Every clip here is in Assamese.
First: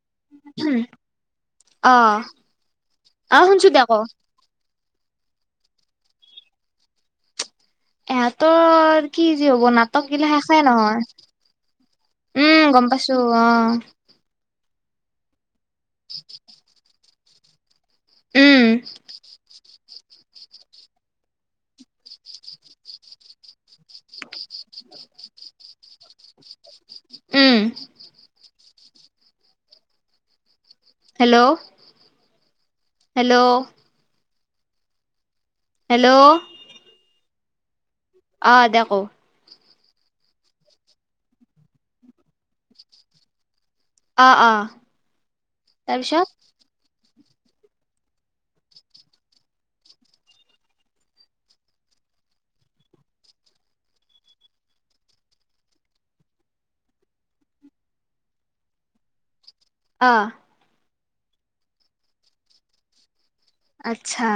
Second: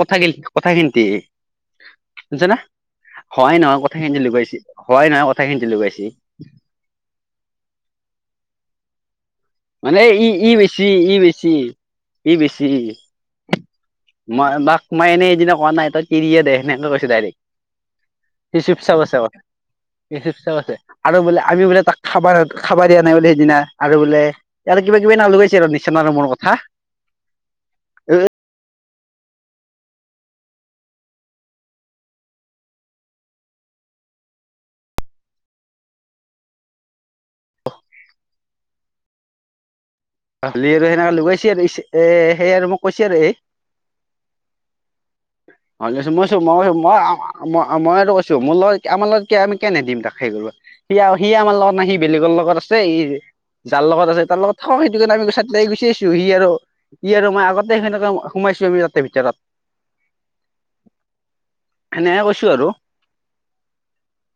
কথা ক কথা অ খিন্ত শুনিছানে অ হয় শুনছো নহয় দে ক কথাখিনি লগাইছে। হয় নহয় কথা। কথাখিনতে লগাইছে। ইহঁতৰ কি যি হ'ব মানে নাটক ই গিলা ই শেষাই বেছি ই বেছি ই নহয়। বেছি উম গমপাইছো অ। মই মাক মই এনে এইদিনা কৰা নাই। তই তিৰিয়ে দে সেনেকে কৈছো ডাইৰেক্ট। সি উম শিপছা আছে। চ আছে আৰু বোলে আমি বোলে তাক খাব খাবা দিয়া নাই বোলে। সেইদিনা আৰু বোলে ইয়াৰ কিবা কিবি নাম লগাইছে আৰু নিচনা আৰু মৰ কথা উম এ। হেল্ল'। হেল্ল'। হেল্ল'। আহ দে ক। [unintelligible] আৰু সেনেকে লগাইছে আৰু এ সেইয় আৰু মোক কৈছো আৰু এই অ অ ভছ তাৰপিছত মইছো মই মছ। মইতো কৈছো। মোৰ লগত আমাৰ লগত আমি কেনে দিম তাক সেই কৰিব সি আমাৰ লগত নাই সি বেলেগ। লগত আছে ই যাৰ লগত আছে তাৰ লগত থাক সি। সে আমি চাৰিটা গুচি আছোঁ সি আৰু সি আৰু মই আগতে সনেকে সোমাইছো আমি তাতে ভিতৰত। অ এনে কৈছো আৰু। আচ্ছা।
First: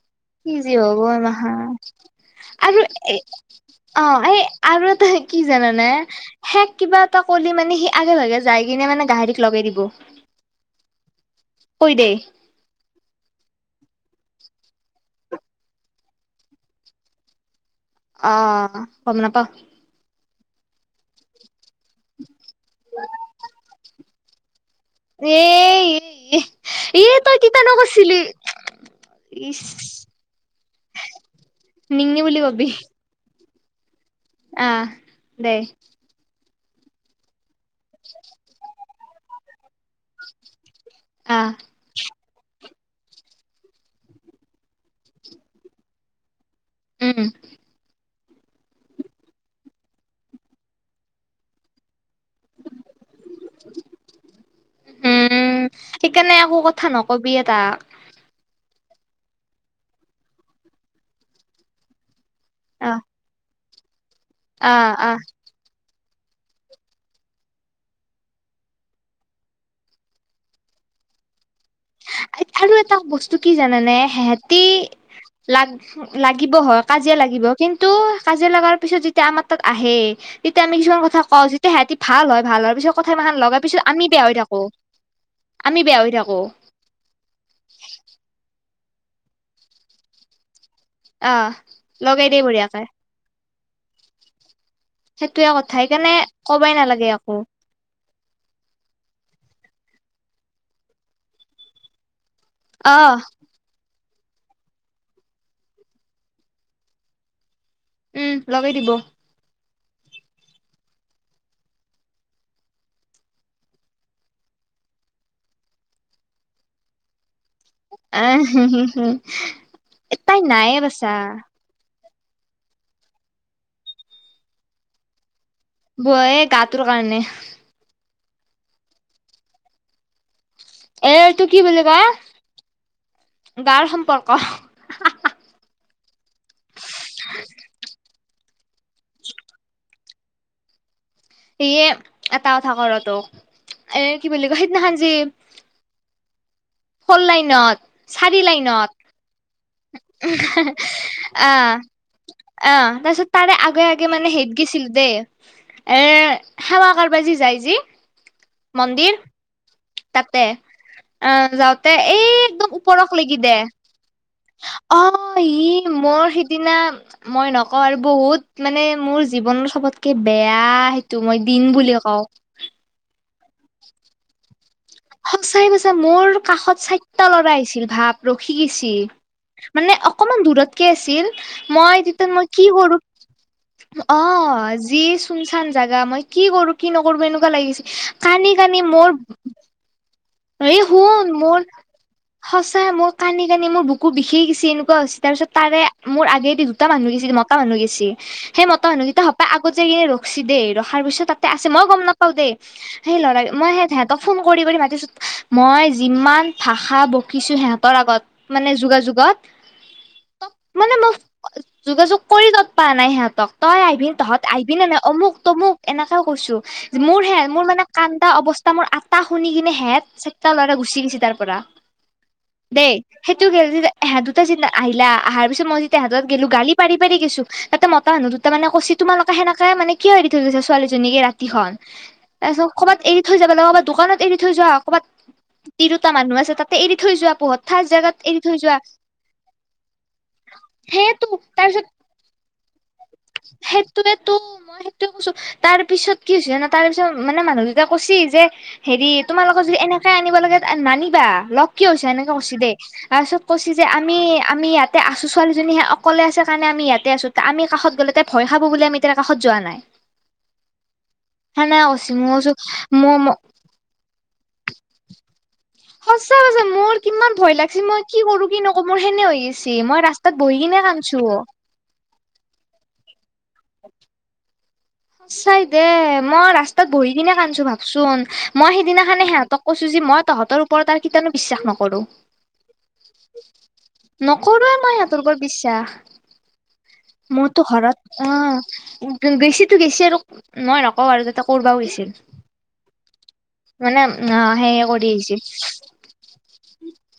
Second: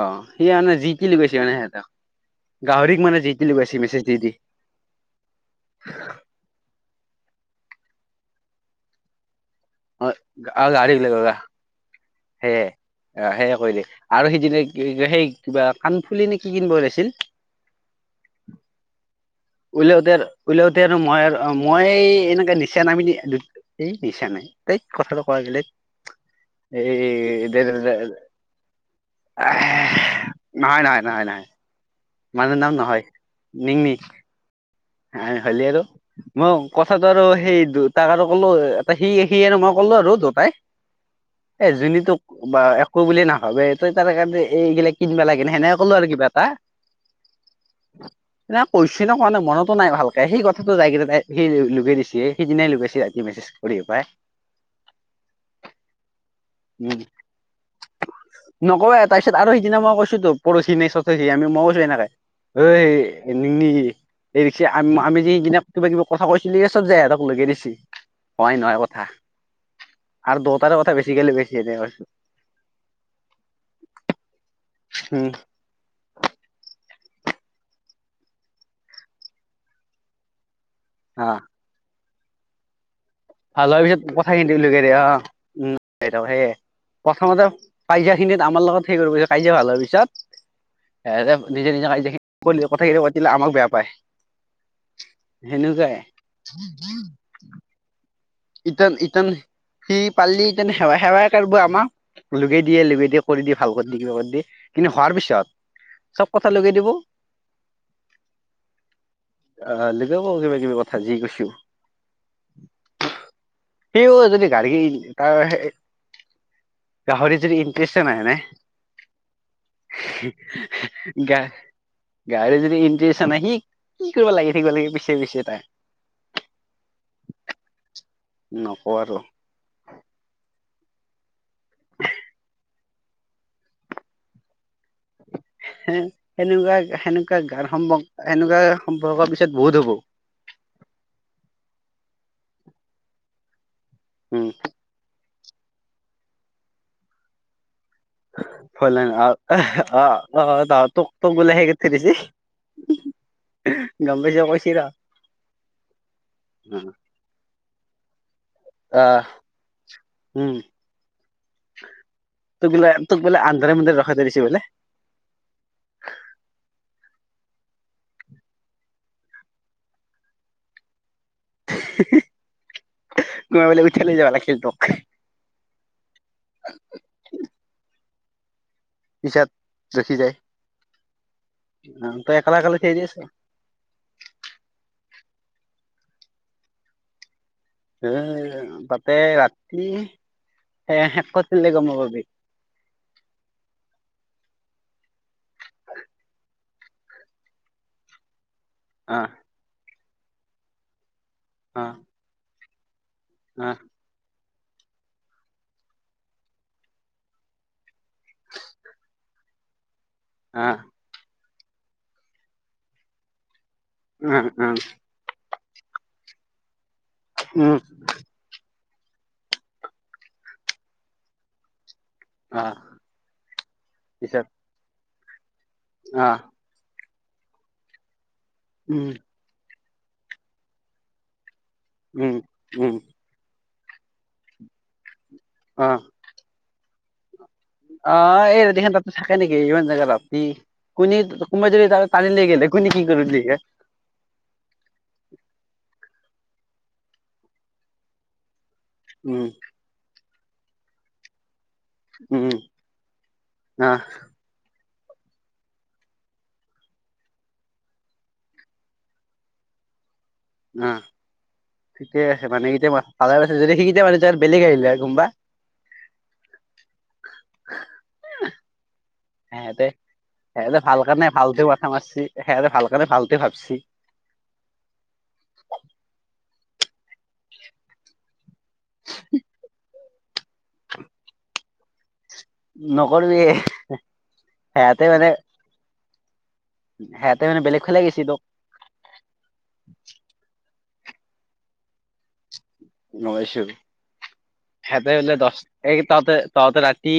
অ সি কিজে মানে যি হ'ব টি লগাইছে মাহা মানে সিহঁতক আৰু গাহৰিক এ মানে যি টি লগাইছে মেছেজ অ দি দি এই। আৰু এটা কি জানানে শেষ কিবা এটা কল মানে। সি আগে লগগে যাই কিনে মানে গাহৰি লগাই দিব অ ঐ দে। হে অ সেয় কৰিলে আৰু সিদিনা সেই কিবা কাণফুলি নে কি কিনিব ওলাইছিল। অ গম নাপাওঁ। উলাওতে আৰু মই আৰু মই এনেকে নিচা নাম এই নিচা নাই। এই কথাটো ক এ গ'লে। এ দে, এ তই দে, তিতানো দে, দে, কৰিছিলি ইচ নাই, নাই, নাই, নাই। নিঙনে বুলিকবি। নি নি আ দে হলিয় আৰু মই। কথাাতটো আৰু সেই দেউতাক আৰু ক'লো। এটা সি সি আৰু মই ক'লো আৰু দুটাই। আহ এ যোনীটোক। বা একো বুলিয়ে নাভাবে। তই তাৰ কাৰণে এইগিলাক কিনিবা লাগেনে সেনেকে ক'লো আৰু কিবা এটা। উম। ন কৈছ ন কোৱা নাই মনতো নাই। ভালকে সেই কথাটো যাইকেই তাই সেই লগাই দিছে। সেইদিনাই লৈ গৈছে ৰাতি মেছেজ কৰি পাই উম সেইকাৰণে একো কথা নকবি টাক নকওঁৱেই তাৰপিছত আৰু সিদিনা কৈছোঁ তো পৰহি নাই ছতষি মই কৈছো এনেকে অ এই ৰিক্সা অ আমি যনাাক কিবা কিবি [inaudible] কথা কৈছিলি এই চব হেতক লগে দিছে হয়াই নহয় কথা আৰু দতাৰ কথা বেছি কে লগাইছি হয় আৰু এটা বস্তু কি জানানে, সিহতি উম লাগ লাগিব হ কাজিয়া লাগিব কিন্তু কাজিয়া লগাৰ পিছত যেতিয়া আমাৰ তাত আহে তেতিয়া আমি কিছুমান কথা অ কওঁ যেতিয়া সিহঁতি ভাল ভাল হয় পিছত কথা সিমান লগা ভাল পিছত হোৱাৰ আমি বেয়া হৈ কথাখিনি থাকো, লগাই দিয়ে অ আমি বেয়া হৈ থাকো সেয়ে প্ৰথমতে কাজিয়া খিনিত আমাৰ লগত সেই কৰিব কাজিয়া ভাল হোৱাৰ আহ পিছত নিজে লগাই দেই নিজখিনি বঢ়িয়াকে কথাখিনি পাতিলে আমাক বেয়া পায়। সেইটোয়ে কথা হেনেকুৱাই। সেইকাৰণে কবাই নালাগে একো ইটন ইটন সি পালি ইতেন সেৱা সেৱাই কৰিব আমাৰ লগে দিয়ে অ লগে দে কৰি দি ভালক দি কিন্তু হোৱাৰ পিছত চব কথা লগাই দিয়ে উম লগাই দিব। আহ লগাই কিবা কিবি কথা যি কৈছো সেইও যদি গাড়ী তাৰ গাহৰি [unintelligible] যদি ইটষ্ট নাই আহ গাড়ী তাই নায়ে বাচা [unintelligible] গাড়ী যদি ইণ্টাৰেষ্ট নাই সি কি কৰিব লাগি থাকিব লাগে পিছে পিছে তাই। বৌয়ে গাটোৰ কাৰণে [inaudible] নকৰ আৰু। এ তো কি বুলি কয় গাৰ সম্পৰ্ক। হে এনেকুৱা সম্পৰ্ক পিছত বহুত হ'ব। সেয়ে এটা কথা কওঁ ৰহ তোক এ কি বুলি উম কয় সিদিনাখন জি। ফললাইনত [inaudible] ফললাইনত অ অ তোক তোক বোলে খেদিছে [inaudible] অ তাৰপিছত তাৰে আগে আগে মানে হেদ কৈছি ৰ গৈছিল দেই। এ সেৱা কৰবি যাই যি অ মন্দিৰ। তাতে উম অ যাওঁতে এই তোক একদম বোলে ওপৰক তোক বোলে লাগি দে। আন্ধাৰে মুন্ধাৰে ৰখাই থৈ দিছে বোলে অ ই মোৰ সিদিনা। মই নকওঁ আৰু বহুত মানে মোৰ জীৱন চবতকে বেয়া। তো মই দিন বুলি কওঁ। [unintelligible] সঁচাই সচাই মোৰ কাষত চাৰিটা লৰা আহিছিল ভাপ ৰখি গৈছিল। পিছত মানে ৰখি যায় অকমান দূৰতকে আছিল। অ মই তেতিয়া তই মই অকলে কি অকলে থিয় দি কৰো আছ অ যি। চুন চান জাগা মই কি কৰো কি নকৰো এনেকুৱা লাগিছে এ কান্দি কান্দি তাতে মোৰ। ৰাতি এই সে শুন শেষ মোৰ কৰিলে গম নাপাবি সঁচাই মোৰ কান্দি কান্দি মোৰ বুকুৰ বিষেই গৈছে এনেকুৱা হৈছে। তাৰ পিছত তাৰে মোৰ আগেদি দুটা মানুহ গৈছে মটা মানুহ গৈছে। সেই মতা অ মানুহকিতা সপা আগত যাই কিনে ৰখছি দেই ৰখাৰ পিছত তাতে আছে অ মই গম নাপাওঁ দেই সেই ল'ৰা অ অ মই সে থে হেতক ফোন কৰি কৰি মাতি আ মই যিমান ভাষা বসিছো সিহঁতৰ আগত মানে যোগাযোগত আহ মানে মোক যোগাযোগ কৰি তত পা নাই সিহঁতক তই আহিবি তহঁত অ অ আহিবিনেে নাই অমুক তমুক এনেকেও কৈছো মোৰ হে মোৰ উম মানে কান্তা অৱস্থা মোৰ আটা শুনি কিনে হেত চাতটা ল'ৰা গুচি গৈছি তাৰ পৰা অ দেই সেইটো গ দুটা পিছত আহিলা আহাৰ পিছত মই যেতিয়া হাতত অ গেলো গালি পাৰি পাৰ গছো তাতে মতাানুো দু ত মানে কৈছি উম তোমালোকে সেনেকে মানে কিয় হেৰি থৈ গৈছা ছোৱালীজনীকে ৰাতিখন উম তাৰপিছত উম ক'ৰবাত এৰি থৈ যাব লাগে কৰবাত দোকানত এৰি থৈ যোৱা কৰবাত তিৰোটা মানুহ আছে তাতে এৰি থৈ যোৱা পোহৰ ঠাই জেগাত এৰি আহ থৈ এই যোৱা দেখ তাতো থাকে নেকি ইমান জেগাত ৰাতি কোনে সেয়েতো কোনোবাই যদি টানি লেই গেলেক সেইটোয়েটো মই সেইটোয়ে কৈছো তাৰ পিছত কি হৈছে জানো তাৰ পিছত মানে মানুহ দুটা কৈছি যে হেৰি উম তোমালোকক যদি এনেকে আনিব লাগে নানিবা লগ কিয় হৈছে এনেকে উম কৈছি দেই তাৰপিছত কৈছ যে অ আমি আমি ইয়াত আছো ছোৱালী সে অকলে আছে কাৰণে আমি ইয়াতে আছো আমি কাষত গ'লে তাই ভয় খাব বুলি আমি তাইৰ কাষত যোৱা নাই ন সেনেকে কৈছি ঠিকে মই আছে কৈছো মানে এতিয়া মোৰ ভালে আছে যদি সয়া মানে বেলেগ আহিলে আৰু কোনবা সঁচা সঁচা মোৰ কিমান ভয় লাগিছে মই কি কৰো কি নকৰো মোৰ সেনে হৈ গৈছি সেহঁতে মই ৰাস্তাত বহি কিনে সেহঁতে ভাল কান্দছো কাৰণে ভালতে মাথা মাৰছি সেহঁতে ভাল কাৰণে ভাল ভাবছ পুচ চাইদে মৰ আচ্ তাত বহি কিনে কান্দচো ভাবচোন, মই সিদিনা খানে সিহঁতক কৈছো যে মই তহতৰ ওপৰত আৰ কেতিয়ানো বিশ্বাস নক কৰো, নকৰিবি নকৰোঁৱে মই সেহেঁতে সিহঁতৰ মানে ওপৰত বিশ্বাস। সেহেঁতে মানে মোৰটো বেলেগ ফালে গেছি ঘৰত তোক অঁ গৈছে আৰু মই নকওঁ আৰু তাতে কৰবা গৈছিল। [inaudible] [inaudible] মানে অ সেই কৰি সিহঁতে বোলে আহিছিল দছ এই তহঁতে তহঁতে ৰাতি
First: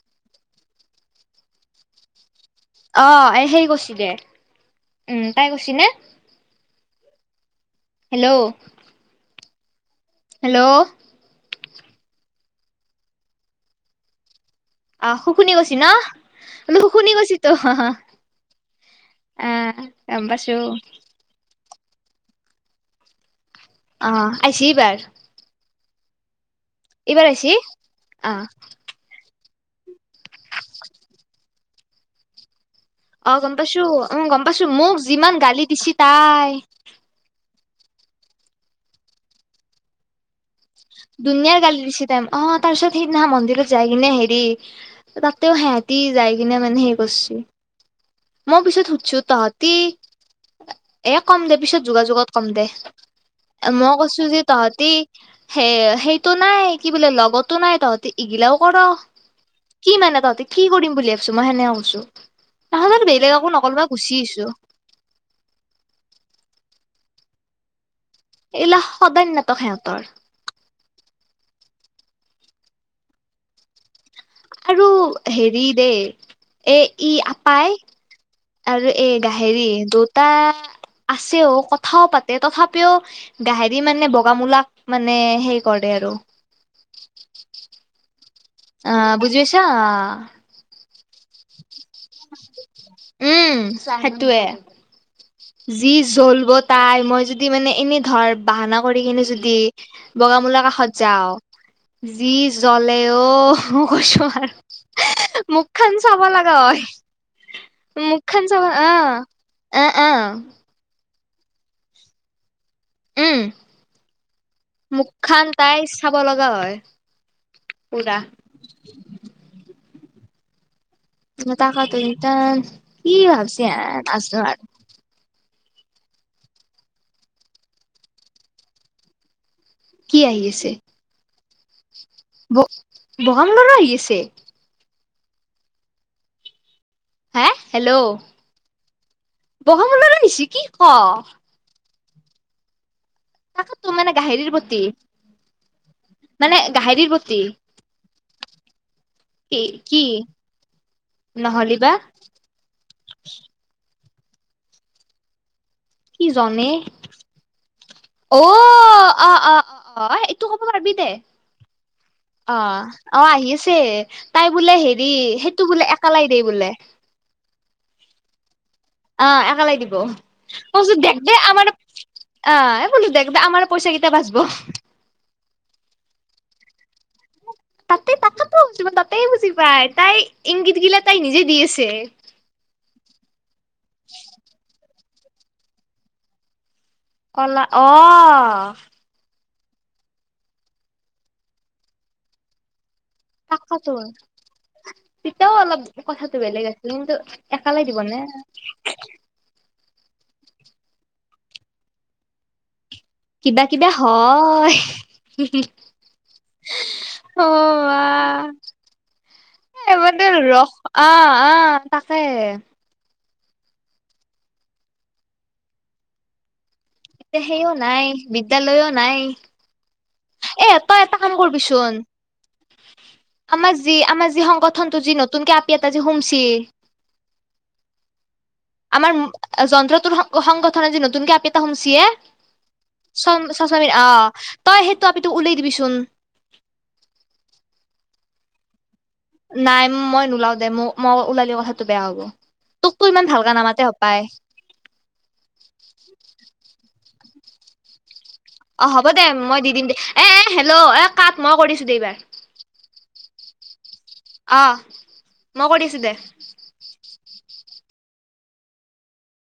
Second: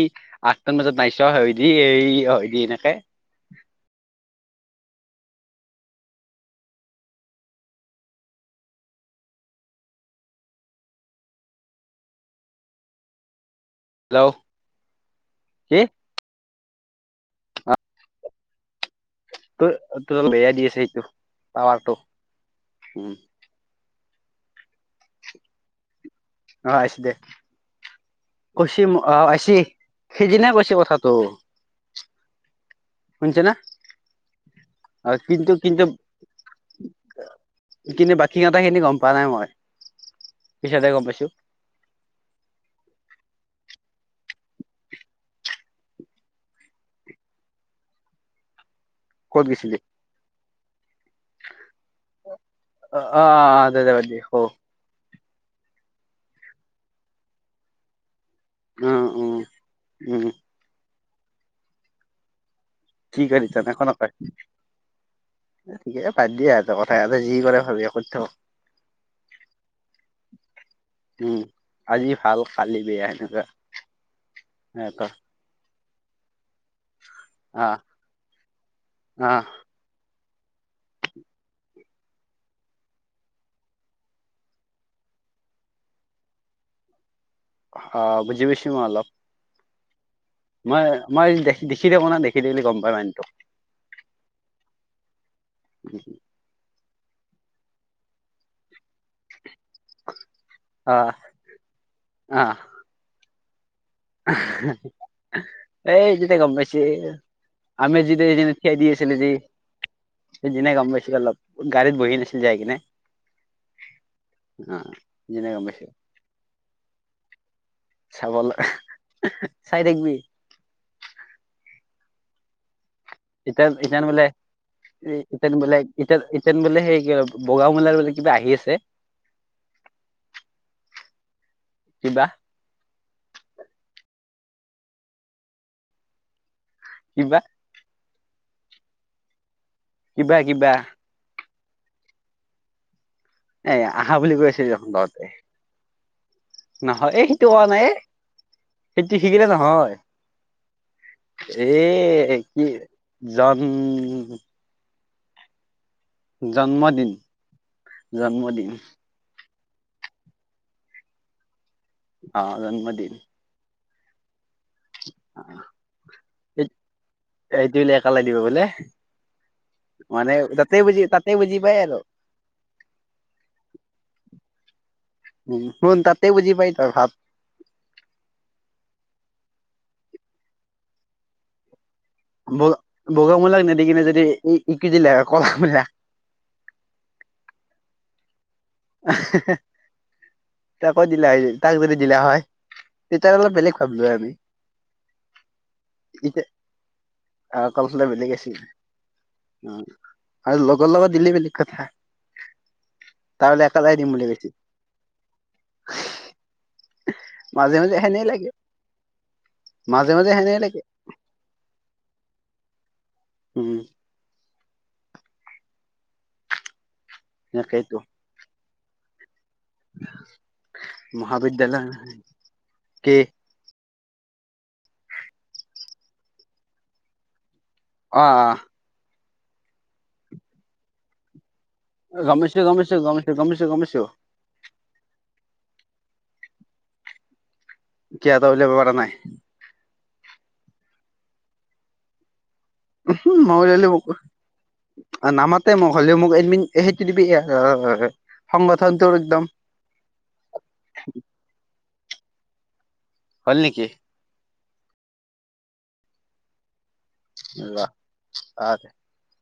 আঠটা মান বজাত পাইছ হয় দি এই হয় দি এনেকে অ এ হেৰি কৈছিল দে উম তাই কৈছি নে? হেল্ল'। হেল্ল'। হেল্ল'। আহ শু শুনি গৈছি কি ন শু শুনি গৈচি ত [unintelligible] তই তই বেয়া দি আছে এইটো টাৱাৰটো। অ আহিছি বাৰ। অ আহিছি দে। অ কৈছি আহ আহিছি সেইদিনাই কৈছে কথাটো। অ শুনিছে না গম পাইছো অ গম পাইছো, মোক অ যিমান কিন্তু গালি কিন্তু দিছি তাই! কিন্তু বাকী কথা খিনি গম পোৱা নাই মই। পিছতহে গম পাইছো দুুনীয়াৰ গালি দিছি তাই মোক, অ তাৰপিছত সেই মন্দিৰত যায় কিনে হেৰি তাতেও সিহঁতি যায় কিনে মানে হেৰি কৰছি মই পিছত সুধছো ক'ত তহঁতি গৈছিলি এ কম দে পিছত যোগাযোগত কম দে, অ অ অ এ দে দে মই বাদ দে কৈছো ক যে তহঁতি সে সেইটো নাই কি বোলে লগতো নাই তহঁতি এগিলাও কৰ উম উম কি মানে উম তহঁতি কি কৰিম বুলি ভাবিছো মই সেনেকৈ কৈছোঁ। কি কৰিছ নখন নক ঠিক আছে বাদ দিয়ে আৰু [unintelligible] এ কথা এটা যি কৰে ভাবি এইল সদায় নাটক সিহঁতৰ উম। আজি ভাল খালি বেয়া সেনেকোৱা। আৰু হেৰি দেই এ ই আপাই আহ আৰু এ আহ গাহৰি দুটা আছেও কথাও পাতে তথাপিও গাহেৰি মানে বগামুলাক মানে হেই কৰে [unintelligible] অঁ বুজি পাইছোঁ মই অলপ। আঁ মই মই দেখি দেখি থাকোঁ ন দেখি দে বুলি গম পাই মনটো-' উম সেইটোয়ে যি জ্বলব তাই মই যদি মানে এনে ধৰ বাহানা। কৰি কিনে যদি বগামলৰ কাষত আহ যাও যি জ্বলে অ কৈছো আৰু মুখখন চাব এজিয়া গম লগা পাইছে হয় আমি যিতিয়া মুখখন যেনে চাব থিয়াই দি অ আছিলোঁ যে অ অ সেইিনে গম পাইছিল অল গা়ীত বহি নাছিল যাই কিনে। উম অ মুখ খন সেইদিনা গম তাই পাইছো চাব লগা হয় পুৰা চাব চাই থবি। এ কি ভাবছি আহ আছছো আৰু তেন বোলে ইতি ইতিন বোলে সেই কি বগ মেলাৰ বোলে কিবা আহি আছে। কি আহি আছে। কিবা ব বগা লৰা আহি আছে। কিবা হা হেল্ল' [inaudible] কিবা কি কিবা ক ' এই তাকতো মানে আহা বুলি কৈ গাহৰিৰ আছে য প্ৰতি তহতে মানে গাহৰিৰ নহয় এই প্ৰতি সেইটো কৰা নাই সেইটো শিকিলে কি নহয় কি নহ'লি বা এ কি জান। কি জনে জন্মদিন জন্মদিন অ- আ -আ অ -অ এইটো কব পাৰিবি দে অ ' অ 'আহি আছে তাই বোলে হেৰি সেইটো বোলে একালাই দেই বোলে। কালাই দিব বোলে। অ 'একালাই দিব মানে তাতে কচ বুজি তাতে দে বুজি আমাৰ পাই আৰু আহ বোলো দে দে আমাৰ পইচা কেইটায়া বাচব উ শুন তাতে বুজি পাই ত ভাত তাতেই তাক বুজি তাতে বুজি পাই তাই ইংগিত গিলা তাই নিজে দি আছে। বগামলাক নেদ কিনে যদি ইকি জিলাক কলামিলাক কলা অ' তাক দিলা হয় তাক ধ দিলা হয়। তেতিয়া অলপ বেলেগ তাকাতো ভাবিলো আমি। তেতিয়াও অলপ কথাাতটো এতিয়া বেলেগ আছে কিন্তু আহ একালে কথাটো দিবনে। বেলেগ আছিল অ' আৰু লগৰ লগত দিলে বেলেগ কথা তাৰ কিবা বোলে কিবা একেলাই দিম বুলি কৈছিল হয়। মাজে মাজে সেনে লাগে অ' এ মাজে মানে মাজে সেনে ৰস লাগে আহ আহ তাকে। হম। এতিয়া সেইও তাকেইতো নাই বিদ্যালয়ও নাই। এ তই এটা কাম মহাবিদ্যালয় কৰিচোন কি আমাৰ। যি আমাৰ যি সংগঠনটো যি নতুনকে আপি এটা যি সুমচি। অ' আহ যন্ত্ৰ টোৰ সংগঠনে দি নতুন কে হুমাইছি অ' গম পাইছো গম পাইছো গম পাইছো গম পাইছো গম পাইছো তই সেই উলাই দিবি চোন। ক এটা উলিয়াব পৰা নাই নাই মই নোলাও দে মোক মই ওলালেও কথাটো বেয়া হ'ব তোকতো ইমান ভালকে মই নামাতে উললো মোক হপায় নামাতে মই হ'লেও মোক এদিন [inaudible] অ হ'ব দে মই দি দিম দে এ হেল্ল' এ কাট মই কৰিছোদে ইবাৰ হ'ল নেকি মই কৰিছোঁ দে [inaudible]